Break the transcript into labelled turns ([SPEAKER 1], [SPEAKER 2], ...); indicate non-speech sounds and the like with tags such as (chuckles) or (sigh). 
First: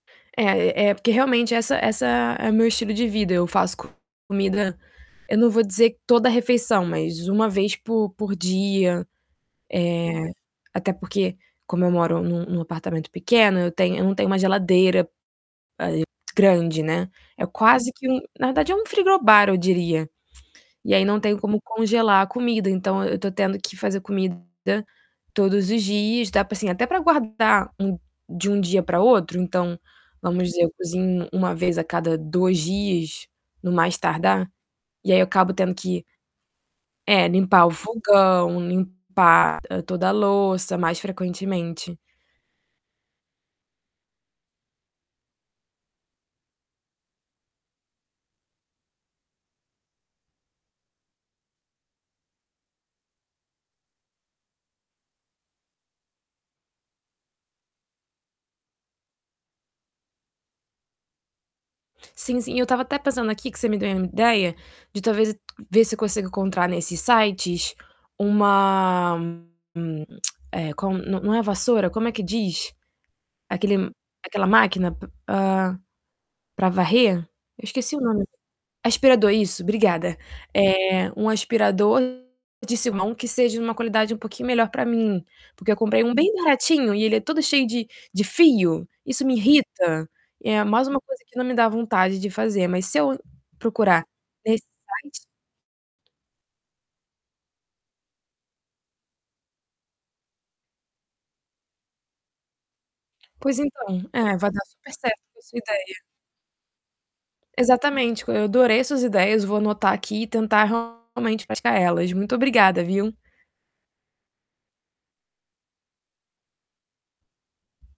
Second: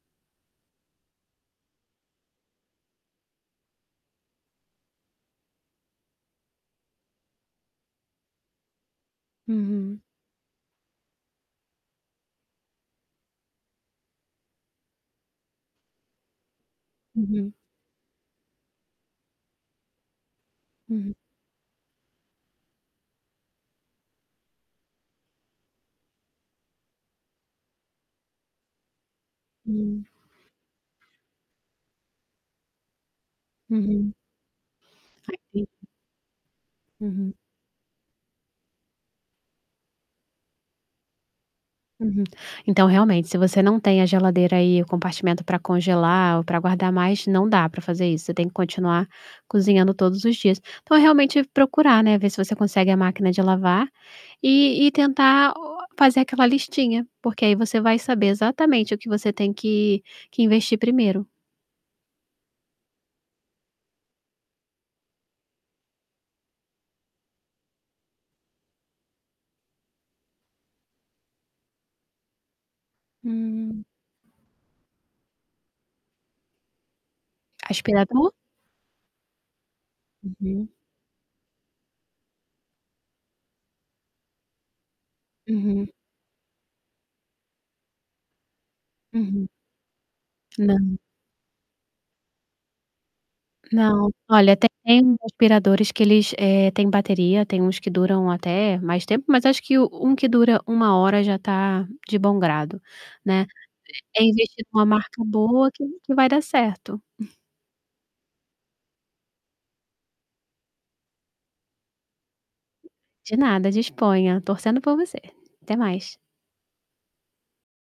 [SPEAKER 1] É, é porque realmente essa essa é o meu estilo de vida, eu faço comida eu não vou dizer toda refeição, mas 1 vez po por dia. Eh,
[SPEAKER 2] Uhum.
[SPEAKER 1] até porque, como eu moro num num apartamento pequeno, eu tenho eu não tenho uma geladeira, ah, eh, grande, né, é
[SPEAKER 2] Uhum.
[SPEAKER 1] quase que um na verdade, é um frigobar, eu diria. E aí,
[SPEAKER 2] Uhu
[SPEAKER 1] não tenho como congelar a comida, então eu tô tendo que fazer comida todos os dias, dá pra, assim, até pra guardar um de um dia pra outro, então,
[SPEAKER 2] Hum.
[SPEAKER 1] vamos dizer, eu cozinho 1 vez a cada 2 dias, no mais
[SPEAKER 2] Uhum.
[SPEAKER 1] tardar. E aí eu acabo tendo
[SPEAKER 2] (unintelligible)
[SPEAKER 1] que é,
[SPEAKER 2] Uhum.
[SPEAKER 1] limpar o fogão, limpar toda a louça, mais frequentemente.
[SPEAKER 2] Uhum. Então, realmente, se você não tem a geladeira aí, o compartimento pra congelar ou pra guardar mais, não dá pra fazer isso, você tem que continuar cozinhando todos os dias. Então é realmente procurar, né, ver se você consegue a máquina de lavar e e tentar o fazer aquela listinha, porque aí você vai saber exatamente o que você tem que que investir primeiro.
[SPEAKER 1] Sim, sim, eu tava até pensando aqui, que você me deu uma ideia, de talvez ver se eu consigo encontrar nesses sites uma hum, (clicks tongue) é, qual não não é vassoura, como é que diz?
[SPEAKER 2] Hum.
[SPEAKER 1] Aquele aquela máquina p ah, pra varrer? Eu esqueci o nome.
[SPEAKER 2] Aspirador?
[SPEAKER 1] Aspirador, isso, obrigada.
[SPEAKER 2] Uhum.
[SPEAKER 1] Eh, um aspirador de se mão, que seja uma qualidade um pouquinho melhor pra mim, porque eu
[SPEAKER 2] Uhum.
[SPEAKER 1] comprei um bem baratinho e ele é todo cheio de de fio, isso me
[SPEAKER 2] Uhum.
[SPEAKER 1] irrita. É mais
[SPEAKER 2] Não.
[SPEAKER 1] uma coisa que não me dá vontade de fazer, mas se eu procurar
[SPEAKER 2] Não, olha,
[SPEAKER 1] nesse
[SPEAKER 2] tem
[SPEAKER 1] site
[SPEAKER 2] aspiradores que eles, eh, têm bateria, tem uns que duram até mais tempo, mas acho que um que dura 1h hora já tá de bom grado, né.
[SPEAKER 1] Pois então,
[SPEAKER 2] (unintelligible) É
[SPEAKER 1] eh, vai dar
[SPEAKER 2] investir numa
[SPEAKER 1] super certo
[SPEAKER 2] marca
[SPEAKER 1] a sua
[SPEAKER 2] boa que
[SPEAKER 1] ideia.
[SPEAKER 2] que vai dar certo. (chuckles)
[SPEAKER 1] Exatamente, eu adorei suas ideias, vou anotar aqui e tentar, realmente, praticar elas. Muito obrigada, viu?
[SPEAKER 2] De nada, disponha. Torcendo por você. Até mais.